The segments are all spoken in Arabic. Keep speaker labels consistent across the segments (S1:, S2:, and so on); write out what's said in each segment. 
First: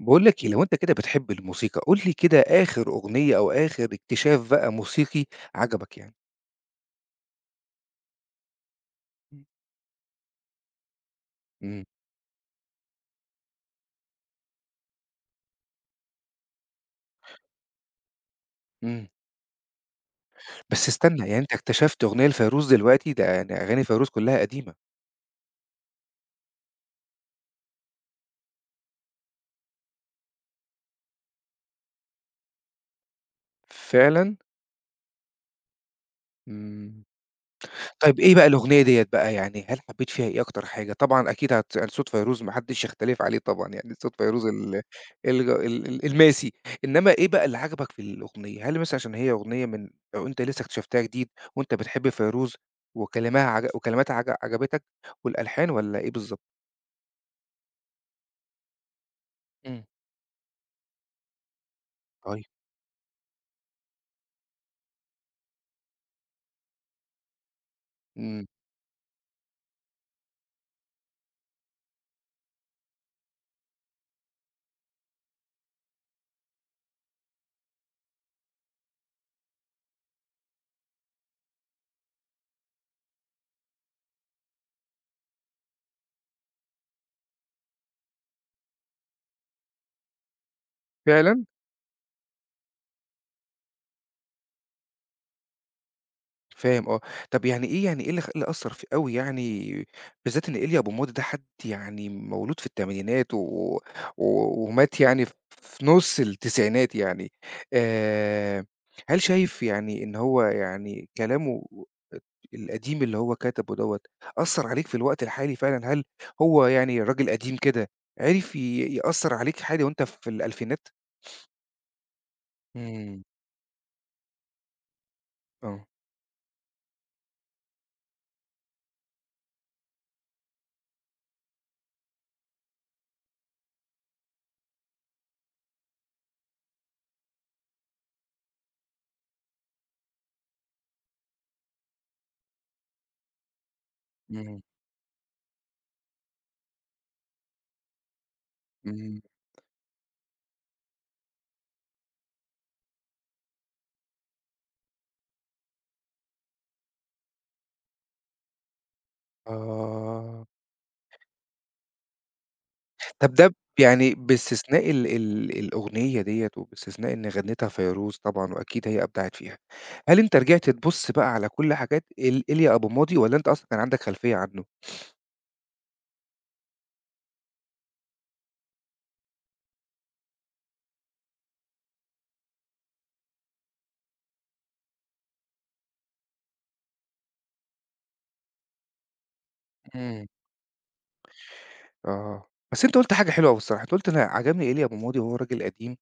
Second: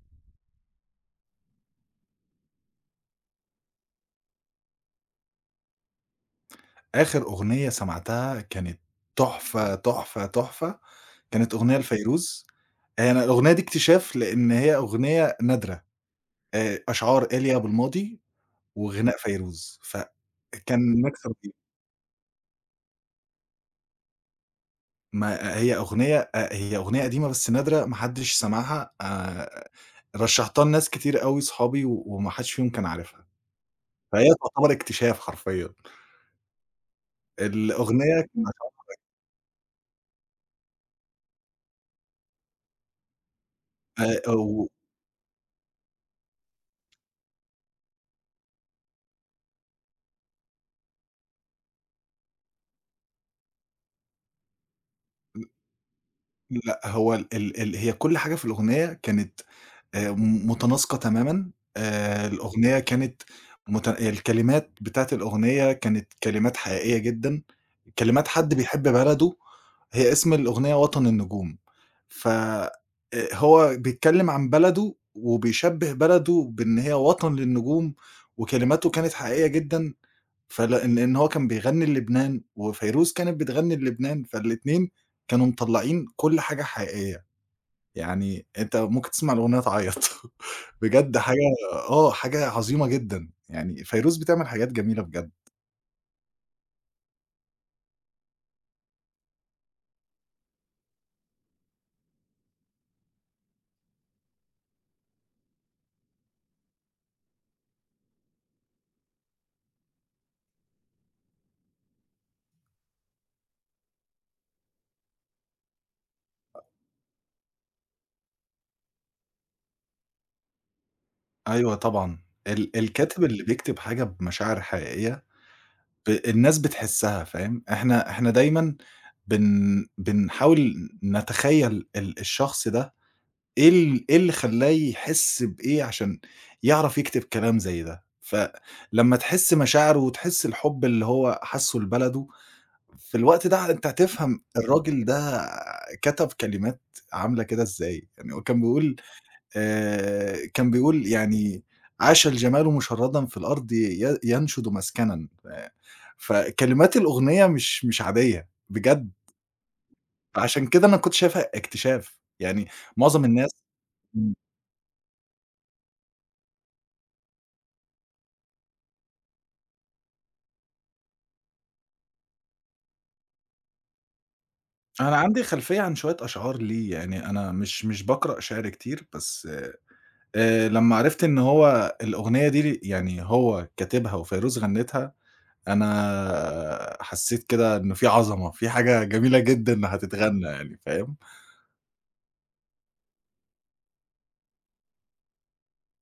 S1: باقول لك إيه، لو أنت كده بتحب الموسيقى، قُل لي كده آخر أغنية أو آخر اكتشاف بقى موسيقي عجبك يعني؟
S2: آخر أغنية سمعتها كانت
S1: إمم.
S2: تحفة، كانت أغنية
S1: إمم،
S2: لفيروز. أنا الأغنية دي اكتشاف لإن هي أغنية نادرة. أشعار إيليا أبو الماضي
S1: إمم.
S2: وغناء فيروز،
S1: بس
S2: فكان
S1: استنى،
S2: ميكس
S1: يعني
S2: رهيب.
S1: أنت اكتشفت أغنية لفيروز دلوقتي؟ ده يعني أغاني فيروز كلّها قديمة.
S2: ما هي أغنية أ هي أغنية قديمة بس نادرة ما حدش سمعها. رشّحتها لناس كتير أوي صحابي و وما حدش فيهم كان عارفها، فهي
S1: فعلًا؟
S2: تعتبر اكتشاف حرفيًا.
S1: إمم. طيب
S2: الأغنية
S1: إيه بقى الأغنية ديّة بقى، يعني هل حبّيت فيها إيه أكتر حاجة؟ طبعًا أكيد يعني صوت فيروز ما حدّش يختلف عليه طبعًا، يعني صوت فيروز
S2: و
S1: ال الج ال ال الماسي، إنّما إيه بقى اللي عجبك في الأغنية؟ هل مثلًا عشان هي أغنية أو أنت لسّه اكتشفتها جديد وأنت بتحب فيروز وكلامها عج وكلماتها عجبتك والألحان والّا إيه بالضبط؟
S2: لأ هو ال ال ال هي كل حاجة في الأغنية كانت
S1: إمم.
S2: م متناسقة تمامًا.
S1: طيب،
S2: الأغنية كانت مت الكلمات بتاعة الأغنية كانت كلمات حقيقية جدًا، كلمات
S1: إمم،
S2: حد بيحب بلده. هي اسم الأغنية وطن النجوم، ف هو بيتكلم عن بلده وبيشبّه بلده بإن هي وطن للنجوم، وكلماته كانت حقيقية جدًا. لإن هو كان بيغني للبنان، وفيروز كانت بتغني للبنان، فالاتنين كانوا مطلّعين كل حاجة حقيقية. يعني أنت ممكن تسمع الأغنية تعيّط بجد حاجة
S1: فعلًا؟
S2: آه، حاجة عظيمة جدًا، يعني فيروز بتعمل حاجات جميلة بجد.
S1: فاهم آه. طب يعني إيه اللي أثّر فيه أوي يعني بالذات إن إيليا أبو ماضي ده حد يعني مولود في التمانينات و و ومات يعني في نُص التسعينات يعني آآ، هل شايف يعني إن هو يعني كلامه القديم اللي هو كتبه دوّة أثّر عليك في الوقت الحالي فعلًا؟ هل هو يعني راجل قديم كده عرف يأثّر عليك حالي وأنت في الألفينات؟
S2: أيوه طبعًا،
S1: إمم.
S2: الكاتب اللي بيكتب حاجة بمشاعر حقيقية
S1: آه.
S2: الناس بتحسّها فاهم. إحنا دايمًا بنحاول نتخيّل الشخص ده إيه اللي خلّاه يحس بإيه عشان يعرف يكتب كلام زي ده. فلمّا تحس مشاعره وتحس الحب اللي هو حسّه لبلده في الوقت ده أنت هتفهم
S1: إمم.
S2: الراجل ده كتب كلمات عاملة كده إزاي. يعني هو كان بيقول
S1: إمم.
S2: يعني "عاش الجمال مشرّدا في الأرض ي ينشد مسكنا". فكلمات الأغنية مش عادية بجد،
S1: آه.
S2: فعشان كده أنا كنت شايفها اكتشاف. يعني معظم
S1: طب ده
S2: الناس
S1: ب يعني
S2: إمم،
S1: باستثناء ال ال الأغنية ديّة، وباستثناء إن غنِّتها فيروز طبعًا وأكيد هي أبدعت فيها، هل أنت رجعت تبُص بقى على كل حاجات إيليا أبو ماضي والّا أنت أصلًا كان عندك خلفية عنه؟
S2: أنا عندي خلفية عن شوية أشعار ليه. يعني أنا مش باقرأ شعر كتير، بس لمّا عرفت إن هو الأغنية دي يعني هو كاتبها وفيروز غنِّتها أنا حسّيت كده إنه في عظمة، في حاجة جميلة جدًا
S1: إمم.
S2: هتتغنّى يعني فاهم؟
S1: آه، بس أنت قُلت حاجة حلوة أوي الصراحة، أنت قُلت أنا عجبني إيليا أبو ماضي وهو راجل قديم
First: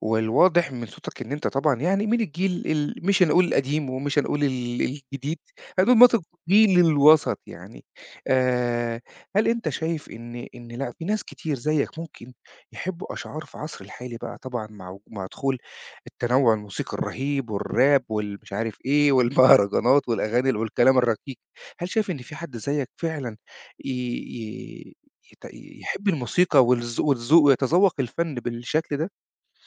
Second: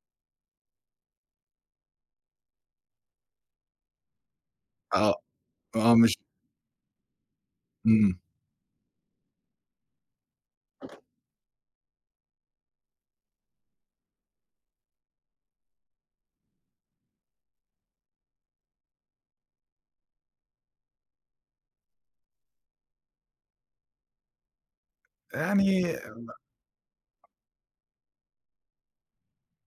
S1: والواضح من صوتك إن أنت طبعًا يعني من الجيل مش هنقول القديم ومش هنقول ال
S2: آه،
S1: الجديد،
S2: آه
S1: هنقول
S2: مش
S1: مثلًا الجيل الوسط يعني.
S2: إمم.
S1: آآ هل أنت شايف إن لأ، في ناس كتير زيّك ممكن يحبّوا أشعار في عصر الحالي بقى طبعًا مع دخول التنوُّع الموسيقي الرهيب والراب والمش عارف إيه والمهرجانات والأغاني والكلام الرقيق، هل شايف إن في حد زيّك فعلًا ي ي يت
S2: يعني
S1: يحب الموسيقى والذوق ويتذوّق الفن بالشكل ده؟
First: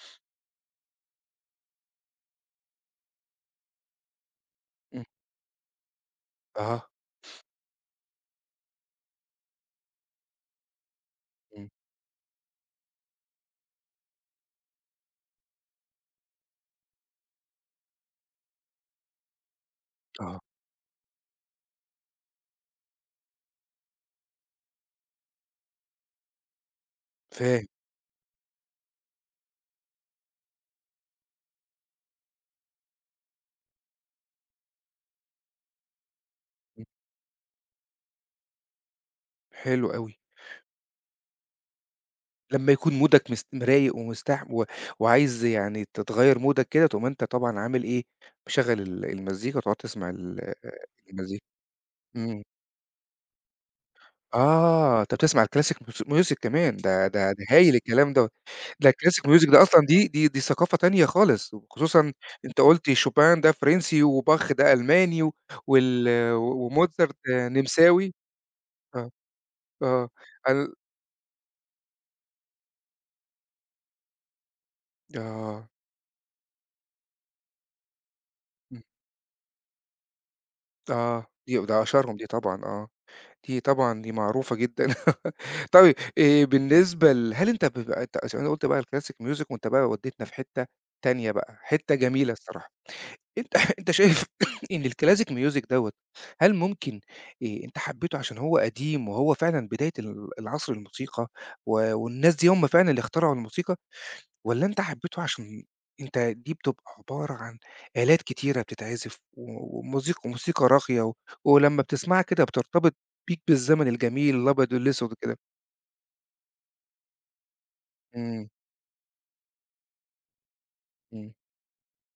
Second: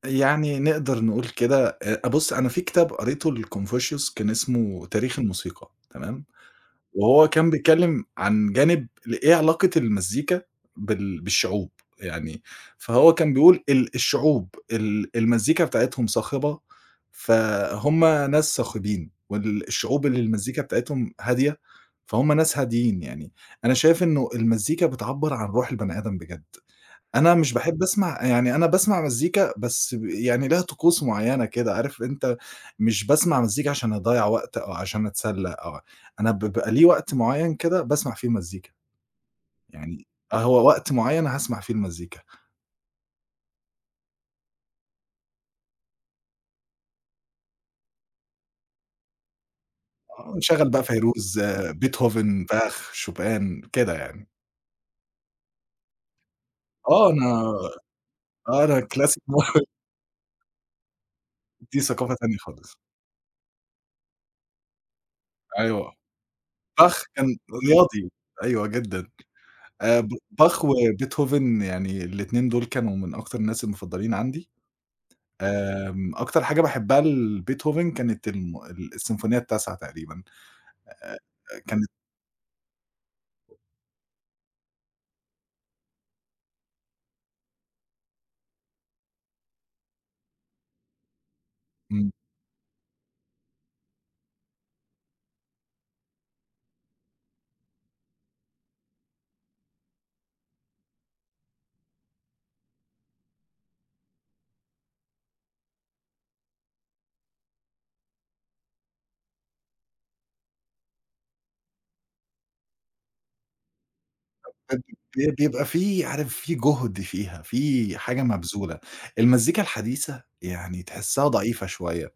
S2: يعني نقدر نقول كده، بُص أنا في كتاب قريته لconfucius كان اسمه
S1: إمم.
S2: تاريخ الموسيقى، تمام؟
S1: أها،
S2: وهو كان بيتكلم عن جانب ل إيه علاقة المزيكا
S1: إمم،
S2: بالشعوب. يعني فهو كان بيقول الشعوب المزيكا بتاعتهم صاخبة، فهُم ناس صاخبين، والشعوب اللي
S1: آه،
S2: المزيكا بتاعتهم هادية، فهُم ناس هاديين يعني. أنا شايف إنه المزيكا بتعبّر عن روح البني آدم بجد. أنا مش
S1: فاهم،
S2: باحب أسمع، يعني أنا باسمع مزيكا بس ب يعني ليها طقوس معيّنة كده، عارف أنت؟ مش باسمع مزيكا عشان أضيّع وقت أو عشان أتسلّى، أو أنا بيبقى ليه
S1: إمم،
S2: وقت معيّن كده باسمع فيه مزيكا.
S1: حلو
S2: يعني
S1: أوي،
S2: آه، هو وقت معيّن هاسمع فيه المزيكا.
S1: لمّا يكون مودك رايق و وعايز يعني تغيّر مودك كده، تقوم أنت طبعًا عامل إيه، مشغّل المزيكا وتقعد تسمع
S2: آه،
S1: ال
S2: نشغّل بقى فيروز،
S1: المزيكا،
S2: آه،
S1: إمم،
S2: بيتهوفن، باخ، شوبان، كده يعني.
S1: آه، أنت بتسمع الclassic music كمان، ده
S2: آه،
S1: ده ده
S2: أنا
S1: هايل الكلام دوّة،
S2: آه، أنا
S1: ده
S2: كلاسيك
S1: الclassic music ده أصلًا دي ثقافة تانية خالص،
S2: دي
S1: وخصوصًا
S2: ثقافة تانية
S1: أنت
S2: خالص.
S1: قُلت شوبان ده فرنسي، وباخ ده ألماني، و
S2: أيوه،
S1: وال
S2: باخ
S1: وموزارت
S2: كان رياضي،
S1: نمساوي،
S2: أيوه جدًا.
S1: آه،
S2: ب
S1: آه،
S2: باخ
S1: ال
S2: وبيتهوفن يعني الاتنين دول كانوا من أكتر الناس المفضلين عندي.
S1: آه،
S2: أكتر حاجة باحبها لبيتهوفن كانت الم
S1: إمم.
S2: ال السيمفونية التاسعة تقريبًا. آآ
S1: آه، ده
S2: كانت
S1: أشهرهم دي طبعًا آه، دي طبعًا دي معروفة جدًا. طيب بالنسبة هل أنت بيبقى أنت عشان أنا قُلت بقى الclassic music وأنت بقى ودّيتنا في حتّة تانية بقى، حتّة
S2: إمم.
S1: جميلة الصراحة. أنت أنت شايف إن الclassic music دوّة هل ممكن أنت حبّيته عشان هو قديم وهو فعلًا بداية العصر الموسيقى و والناس دي هم فعلًا اللي اخترعوا الموسيقى؟ والّا أنت حبيته عشان أنت دي بتبقى عبارة عن آلات كتيرة بتتعزف و وموسيقى موسيقى راقية و ولمّا بتسمعها كده بترتبط بيك بالزمن الجميل الأبيض
S2: ب
S1: والأسود
S2: ب
S1: وكده.
S2: بيبقى في، عارف، في جهد فيها، في حاجة
S1: إمم،
S2: مبذولة. المزيكا الحديثة يعني تحسّها
S1: إمم،
S2: ضعيفة شوية،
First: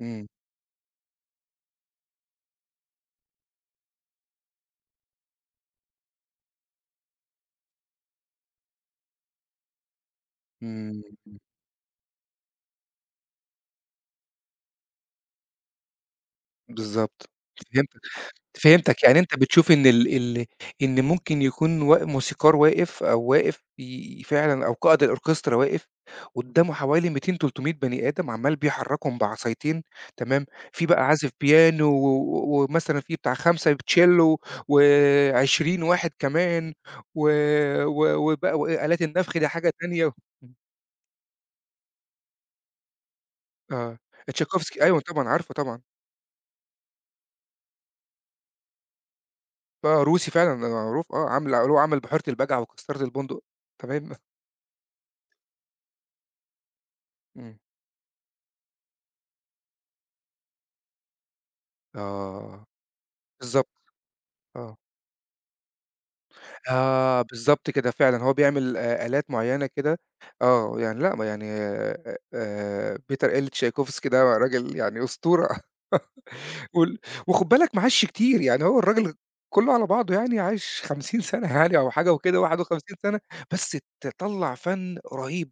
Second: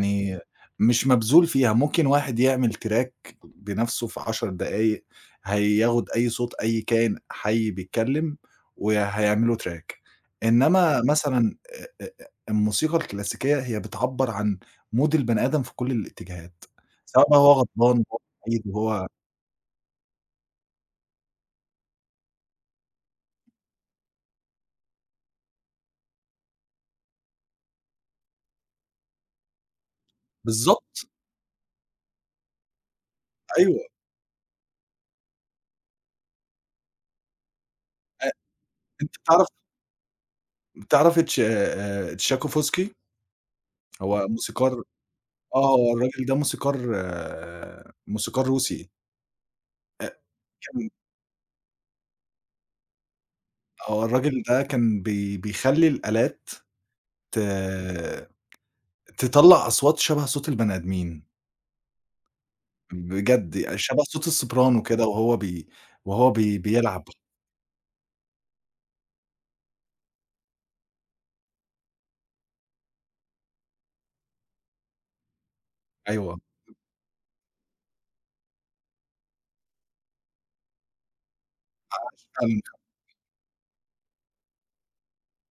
S1: إمم،
S2: مش مبذول فيها. ممكن واحد يعمل تراك بنَفْسه في 10 دقايق، هياخد أي صوت أي كائن حي بيتكلّم وهيعمل له تراك. إنّما
S1: إمم،
S2: مثلًا أ أ أ الموسيقى الكلاسيكية هي بتعبّر عن مود البني آدم في كل الاتجاهات، سواء
S1: بالضبط.
S2: بقى هو
S1: فهمت
S2: غضبان وهو سعيد
S1: فهمتك،
S2: وهو
S1: يعني أنت بتشوف إن ال ال إن ممكن يكون موسيقار واقف أو واقف فعلًا أو قائد الأوركسترا واقف قدّامه حوالي 200، 300 بني آدم عمّال بيحرّكهم بعصايتين تمام، في بقى
S2: بالضبط.
S1: عازف بيانو و و- ومثلًا في بتاع 5
S2: أيوه.
S1: بتشيلو و20 واحد كمان و
S2: أ
S1: و وبقى وآلات
S2: أنت
S1: النفخ دي
S2: بتعرف
S1: حاجة تانية إمم،
S2: تعرفي تش تشاكوفسكي؟
S1: آه،
S2: هو موسيقار
S1: تشايكوفسكي أيوه طبعًا عارفه
S2: آه.
S1: طبعًا،
S2: هو الراجل ده موسيقار آه، موسيقار روسي.
S1: آه،
S2: أ
S1: روسي فعلًا
S2: كان
S1: معروف آه، عامل اللي هو عمل بحيرة البجعة وكسرت البندق،
S2: آه،
S1: تمام،
S2: الراجل ده كان بيخلّي الآلات ت
S1: إمم.
S2: تطلّع أصوات شبه صوت البني آدمين،
S1: آه، بالضبط،
S2: بجد شبه صوت
S1: آه.
S2: السوبرانو كده وهو بيلعب.
S1: آه، بالضبط كده فعلًا، هو بيعمل آلات معيّنة كده آه، يعني لأ، ما يعني بيتر تشايكوفسكي ده راجل يعني أسطورة
S2: أيوه،
S1: وال وخُد بالك ما عاشش كتير، يعني هو الراجل كُلّه على بعضه يعني عاش 50 سَنة يعني أو حاجة وكده،
S2: فعلًا.
S1: 51 سَنة، بس طلّع فَن رهيب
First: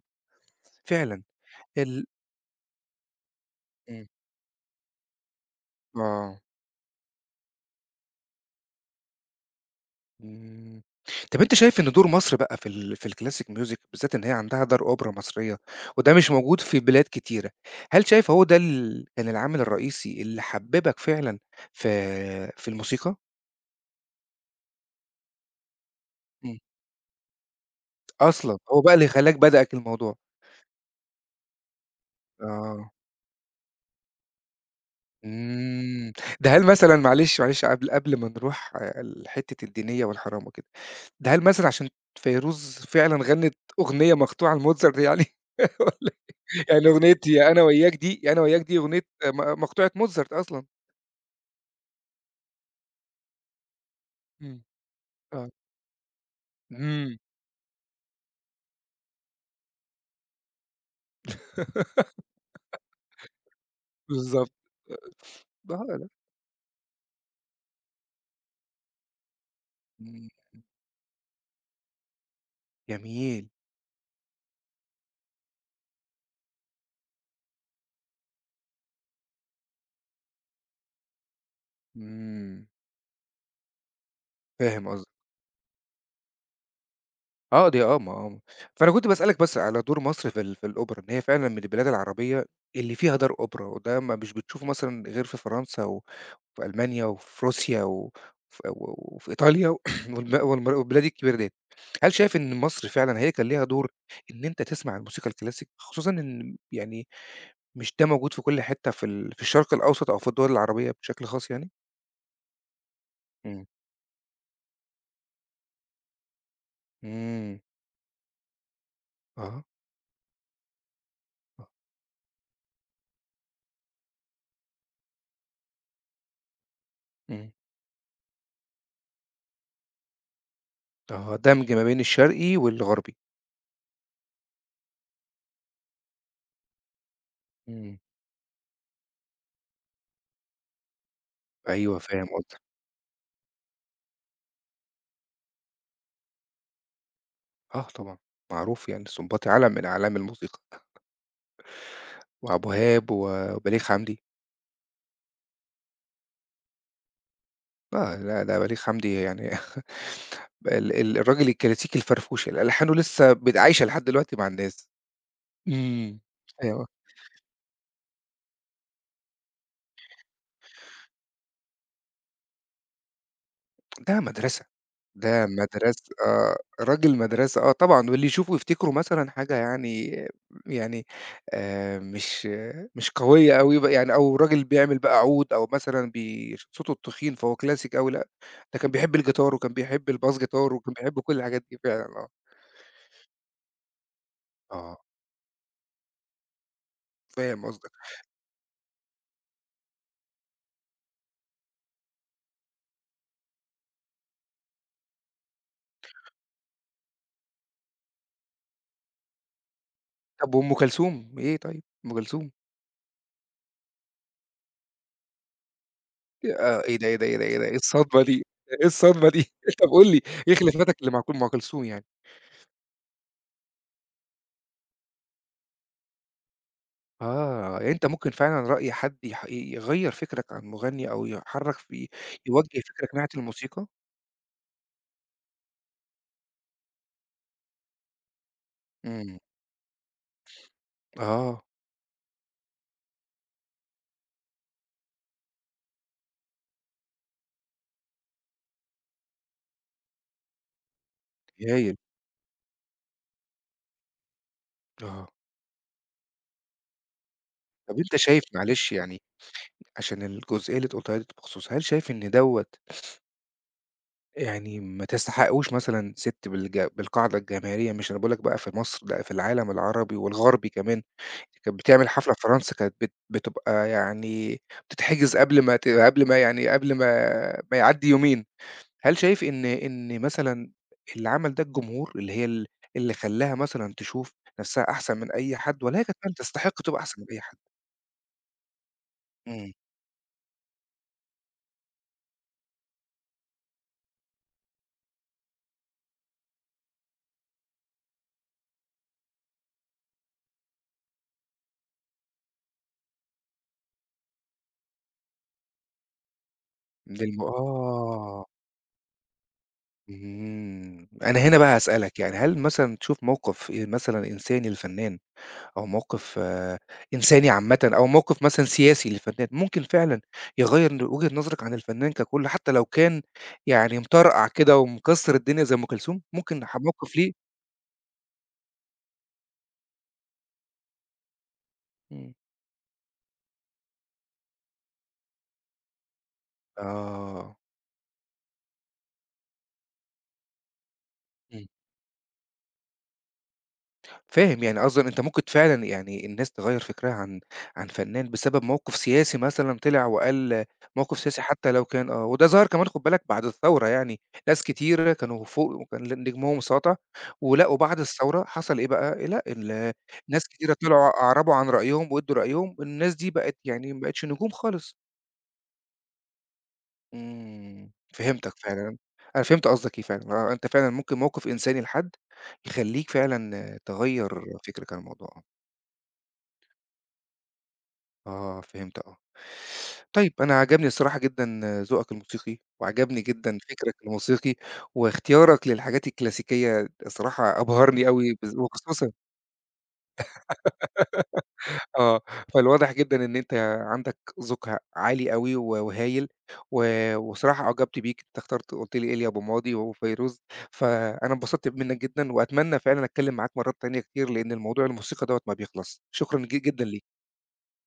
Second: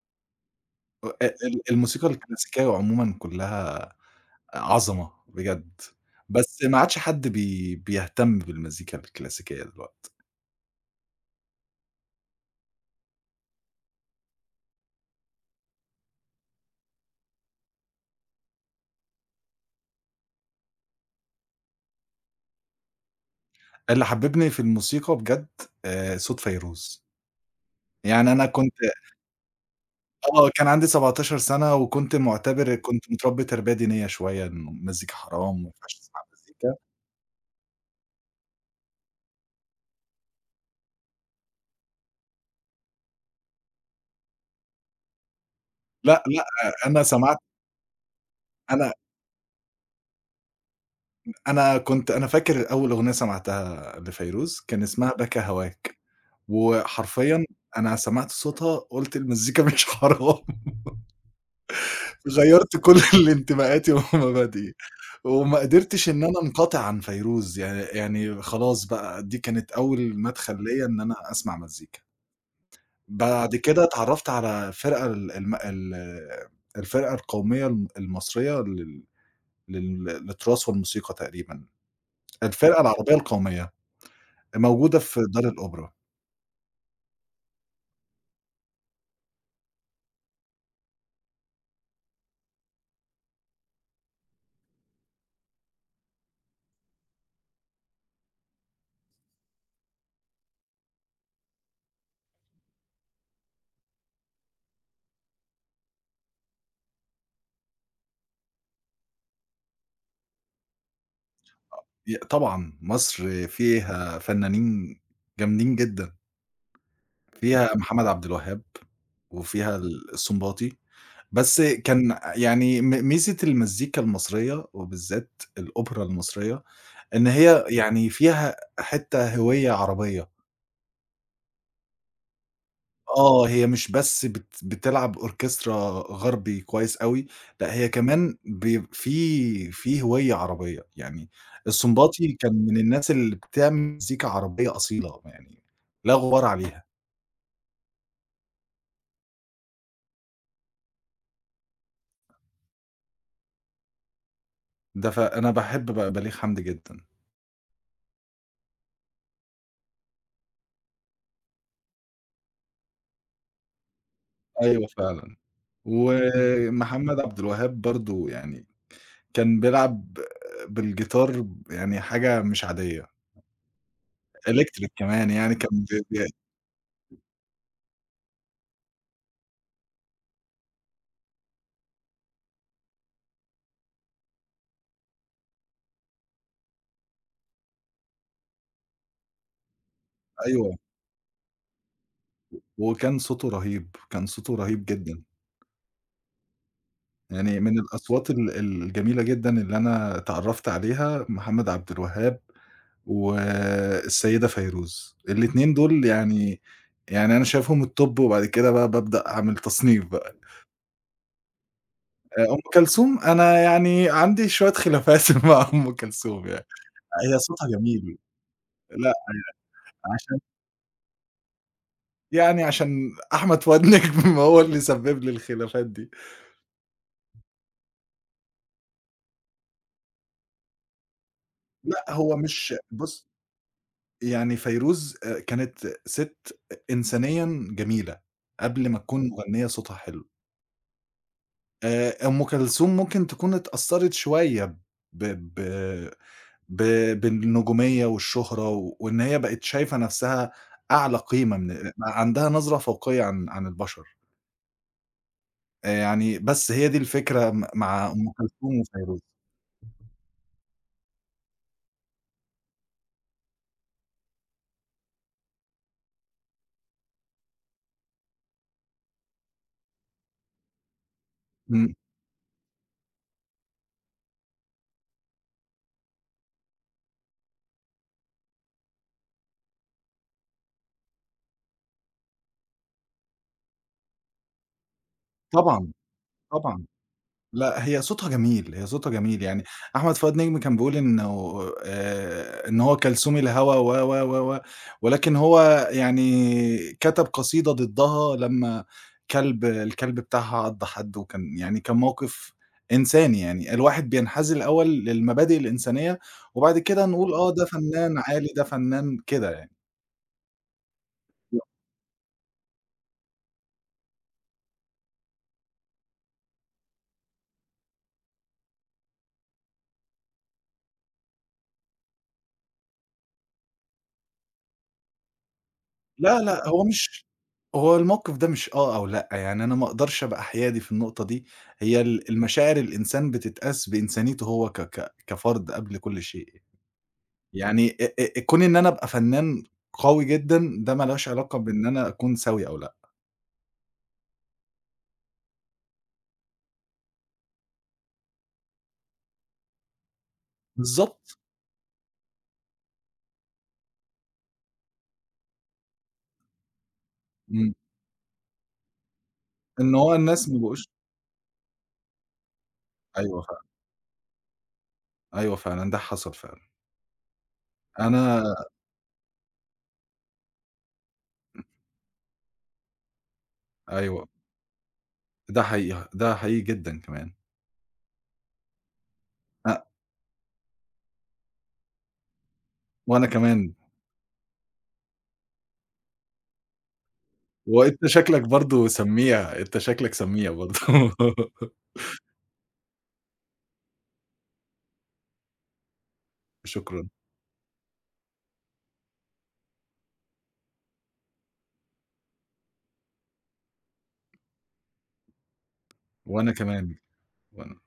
S1: فعلًا.
S2: أ ال
S1: ال
S2: الموسيقى الكلاسيكية عمومًا كلّها
S1: إمم،
S2: عظمة بجد،
S1: آه.
S2: بس ما عادش حد بيهتم بالمزيكا الكلاسيكية دلوقتي.
S1: إمم. طب أنت شايف إن دور مصر بقى في في الclassic music بالذات إن هي عندها دار أوبرا مصرية، وده مش موجود في بلاد كتيرة، هل شايف هو ده كان العامل الرئيسي اللي حببك فعلًا في في الموسيقى؟
S2: اللي حبّبني في الموسيقى بجد صوت
S1: إمم،
S2: فيروز. يعني أنا
S1: أصلًا
S2: كنت
S1: هو بقى اللي خلاك بدأك الموضوع،
S2: آه، كان عندي 17 سَنة وكنت معتبر،
S1: آه،
S2: كنت متربّي تربية دينية شوية إنه المزيكا حرام وما ينفعش
S1: إمم،
S2: تسمع
S1: ده هل
S2: مزيكا.
S1: مثلًا معلش، معلش قبل ما نروح لحتة الدينية والحرام وكده، ده هل مثلًا عشان فيروز فعلًا غنِّت أغنية مقطوعة لموزارت يعني والّا
S2: لأ، لأ،
S1: يعني
S2: آه، أنا
S1: أغنية
S2: سمعت
S1: يا أنا وياك دي يا أنا وياك دي
S2: أنا
S1: أغنية مقطوعة موزارت أصلًا.
S2: أنا فاكر أول أغنية سمعتها لفيروز
S1: إمم.
S2: كان اسمها بكى
S1: آه.
S2: هواك،
S1: إمم.
S2: وحرفيًا أنا سمعت صوتها قُلت المزيكا مش حرام. غيّرت كل الانتماءاتي
S1: بالضبط.
S2: ومبادئي، وما
S1: آه، لأ.
S2: قدرتش إن أنا أنقطع عن فيروز. يعني خلاص بقى دي كانت أول
S1: إمم.
S2: مدخل ليّا إن أنا أسمع مزيكا.
S1: جميل.
S2: بعد كده اتعرّفت على الفرقة القومية المصرية لل لل للتراث والموسيقى تقريبًا،
S1: إمم.
S2: الفرقة العربية القومية
S1: فاهم
S2: موجودة
S1: قصدك.
S2: في دار الأوبرا.
S1: آه، دي آه، ما آه. فأنا كنت باسألك بس على دور مصر في في الأوبرا، إن هي فعلًا من البلاد العربية اللي فيها دار أوبرا، وده ما مش بتشوفه مثلًا غير في فرنسا و في ألمانيا وفي روسيا و ف و وفي إيطاليا والب والم والبلاد الكبيرة ديّة. هل شايف إن مصر فعلًا هي كان ليها دور إن أنت تسمع الموسيقى الكلاسيك؟ خصوصًا إن يعني مش ده موجود في كل حتة في في الشرق الأوسط أو في الدول العربية بشكل خاص يعني؟
S2: طبعًا مصر
S1: إمم.
S2: فيها فنانين جامدين جدًا،
S1: إمم.
S2: فيها محمد عبد الوهاب،
S1: أها،
S2: وفيها السنباطي. بس
S1: آه.
S2: كان يعني ميزة المزيكا المصرية وبالذات الأوبرا المصرية، إن
S1: إمم.
S2: هي يعني فيها حتّة هوية عربية.
S1: آه. دمج ما بين الشرقي والغربي.
S2: آه، هي مش بس بتلعب أوركسترا غربي كويس أوي، لأ هي
S1: إمم.
S2: كمان ب في في هوية عربية. يعني
S1: أيوه فاهم
S2: السنباطي كان
S1: قصدك.
S2: من الناس اللي بتعمل مزيكا عربية أصيلة، يعني لا غبار عليها.
S1: آه طبعًا. معروف يعني السنباطي علم من أعلام الموسيقى وعبد الوهاب وبليغ حمدي.
S2: ده فأنا باحب بليغ حمدي جدًا.
S1: آه، لأ، ده بليغ حمدي يعني ال ال الراجل الكلاسيكي الفرفوش اللي ألحانه لسه عايشة لحد دلوقتي مع
S2: أيوه
S1: الناس.
S2: فعلًا.
S1: إمم. أيوه،
S2: ومحمد عبد الوهاب برضه يعني كان بيلعب بالجيتار يعني حاجة مش عادية،
S1: ده مدرسة،
S2: إلكتريك كمان،
S1: ده
S2: يعني كان ب
S1: مدرسة
S2: ب
S1: آه، راجل مدرسة آه طبعًا، واللي يشوفه يفتكره مثلًا حاجة يعني آآ، مش مش قوية أوي يعني أو راجل بيعمل بقى عود أو مثلًا صوته التخين فهو كلاسيك أوي لأ، ده كان بيحب الجيتار وكان بيحب الباص جيتار
S2: أيوه.
S1: وكان بيحب كل الحاجات دي فعلًا
S2: وكان صوته رهيب، كان صوته
S1: آه،
S2: رهيب
S1: آه،
S2: جدًا. يعني
S1: فاهم
S2: من
S1: قصدك.
S2: الأصوات الجميلة جدًا اللي أنا اتعرّفت عليها محمد عبد الوهاب والسيدة فيروز، الاتنين دول يعني يعني أنا شايفهم الtop، وبعد كده بقى بابدأ أعمل تصنيف بقى.
S1: طب وأم كلثوم، إيه طيب، أم كلثوم
S2: أم كلثوم أنا يعني عندي شوية خلافات مع أم كلثوم يعني،
S1: إيه ده، إيه ده، إيه
S2: هي
S1: ده، إيه ده،
S2: صوتها
S1: إيه
S2: جميل.
S1: الصدمة دي، إيه
S2: لأ،
S1: الصدمة دي طب قُل لي
S2: عشان،
S1: إيه خلافاتك اللي مع مع كلثوم يعني؟
S2: يعني عشان أحمد فؤاد نجم هو اللي سبب لي الخلافات دي.
S1: آه، يعني أنت ممكن فعلًا رأي حد يح ي يغيّر فكرك عن مغني أو يحرّك
S2: لأ،
S1: في
S2: هو مش
S1: يوجّه فكرك
S2: بُص،
S1: ناحية الموسيقى؟
S2: يعني فيروز كانت سِت إنسانيًا جميلة، قبل ما تكون
S1: إمم،
S2: مغنية صوتها حلو.
S1: آه،
S2: أم كلثوم ممكن تكون اتأثّرت شوية ب ب ب بالنجومية والشهرة، وإن هي بقت شايفة نَفْسها أعلى قيمة من، بقى
S1: هايل،
S2: عندها نظرة فوقية عن البشر.
S1: آه،
S2: يعني بس هي دي الفكرة
S1: طب
S2: مع
S1: أنت
S2: أم
S1: شايف
S2: كلثوم
S1: معلش
S2: وفيروز.
S1: يعني عشان الجزئية اللي أنت قُلتها لي بخصوص هل شايف إن دوّة يعني ما تستحقوش مثلًا سِت بالقاعدة الجماهيرية، مش أنا باقول لك بقى في مصر، لأ في العالم العربي والغربي كمان، كانت
S2: إمم،
S1: بتعمل حفلة في فرنسا كانت بتبقى يعني بتتحجز قبل ما ت قبل ما يعني قبل ما ما يعدّي يومين، هل شايف إن مثلًا اللي عمل ده الجمهور، اللي هي ال اللي خلّاها مثلًا تشوف نَفْسها أحسن من أي حد
S2: طبعًا،
S1: والّا هي كانت فعلًا تستحق
S2: طبعًا.
S1: تبقى أحسن من أي حد؟
S2: لأ، هي صوتها جميل، هي صوتها جميل. يعني
S1: إمم،
S2: أحمد فؤاد نجم كان بيقول إنه إن هو كلثوم الهوى، و، و، و، و، ولكن هو يعني كتب قصيدة ضدها لمّا كلب الكلب بتاعها عض حد، وكان يعني كان موقف إنساني يعني. الواحد بينحاز الأول للمبادئ الإنسانية، وبعد كده نقول آه، ده فنان
S1: آه.
S2: عالي، ده فنان كده يعني.
S1: إمم. أنا هنا بقى هاسألك، يعني هل مثلًا تشوف موقف مثلًا إنساني للفنّان أو موقف إنساني عامةً أو موقف مثلًا سياسي للفنّان، ممكن فعلًا يغيّر وجهة نظرك عن الفنّان ككُل حتى لو كان يعني مطرقع كده ومكسّر الدنيا زي أم كلثوم؟
S2: لا،
S1: ممكن
S2: لأ، هو
S1: موقف
S2: مش
S1: ليه
S2: هو الموقف ده مش آه أو لأ، يعني أنا ما أقدرش أبقى حيادي في النقطة دي. هي
S1: إمم.
S2: المشاعر الإنسان بتتقاس بإنسانيته هو ك ك كفرد قبل كل شيء.
S1: آه.
S2: يعني أ أ كون إن أنا أبقى فنان قوي جدًا ده ما لهاش علاقة
S1: إمم.
S2: بإن أنا أكون سوي أو لأ.
S1: فاهم، يعني أصلًا أنت ممكن فعلًا يعني الناس تغيّر فكرها عن فنان بسبب موقف سياسي مثلًا طلع وقال موقف
S2: بالضبط،
S1: سياسي حتى لو كان آه، وده ظهر كمان خُد بالك بعد الثورة يعني، ناس كتيرة كانوا فوق وكان نجمهم ساطع،
S2: إمم،
S1: ولأوا بعد الثورة حصل إيه بقى، لأ
S2: إن هو
S1: ناس
S2: الناس ما
S1: كتيرة
S2: بقوش
S1: طلعوا أعربوا عن رأيهم وادّوا رأيهم، الناس دي
S2: أيوه
S1: بقت
S2: فعلًا،
S1: يعني ما بقتش نجوم خالص.
S2: أيوه فعلًا ده حصل فعلًا.
S1: إمم،
S2: أنا
S1: فهمتك فعلًا، أنا فهمت قصدك إيه فعلًا، آه، أنت فعلًا ممكن موقف إنساني لحد يخلّيك فعلًا آه،
S2: أيوه،
S1: تغيّر فكرك عن الموضوع، آه.
S2: ده حقيقي، ده حقيقي جدًا كمان.
S1: آه، فهمت آه.
S2: أ
S1: طيب أنا عجبني الصراحة جدًا ذوقك الموسيقي، وعجبني
S2: وأنا
S1: جدًا
S2: كمان.
S1: فكرك الموسيقي، واختيارك للحاجات الكلاسيكية الصراحة
S2: وأنت
S1: أبهرني أوي
S2: شكلك برضه
S1: وخصوصًا
S2: سميع، أنت شكلك سميع برضه.
S1: آه، فالواضح جدًا إن أنت عندك ذوق عالي أوي و وهايل، و
S2: شكرًا،
S1: وصراحة أعجبت بيك، أنت قُلت لي إيليا أبو ماضي وفيروز، فأنا انبسطت منك جدًا، وأتمنى فعلًا أتكلم معاك مرات تانية كتير، لإن الموضوع الموسيقى دوّة ما بيخلصش. شكرًا
S2: وأنا
S1: جدًا
S2: كمان،
S1: ليك.
S2: وأنا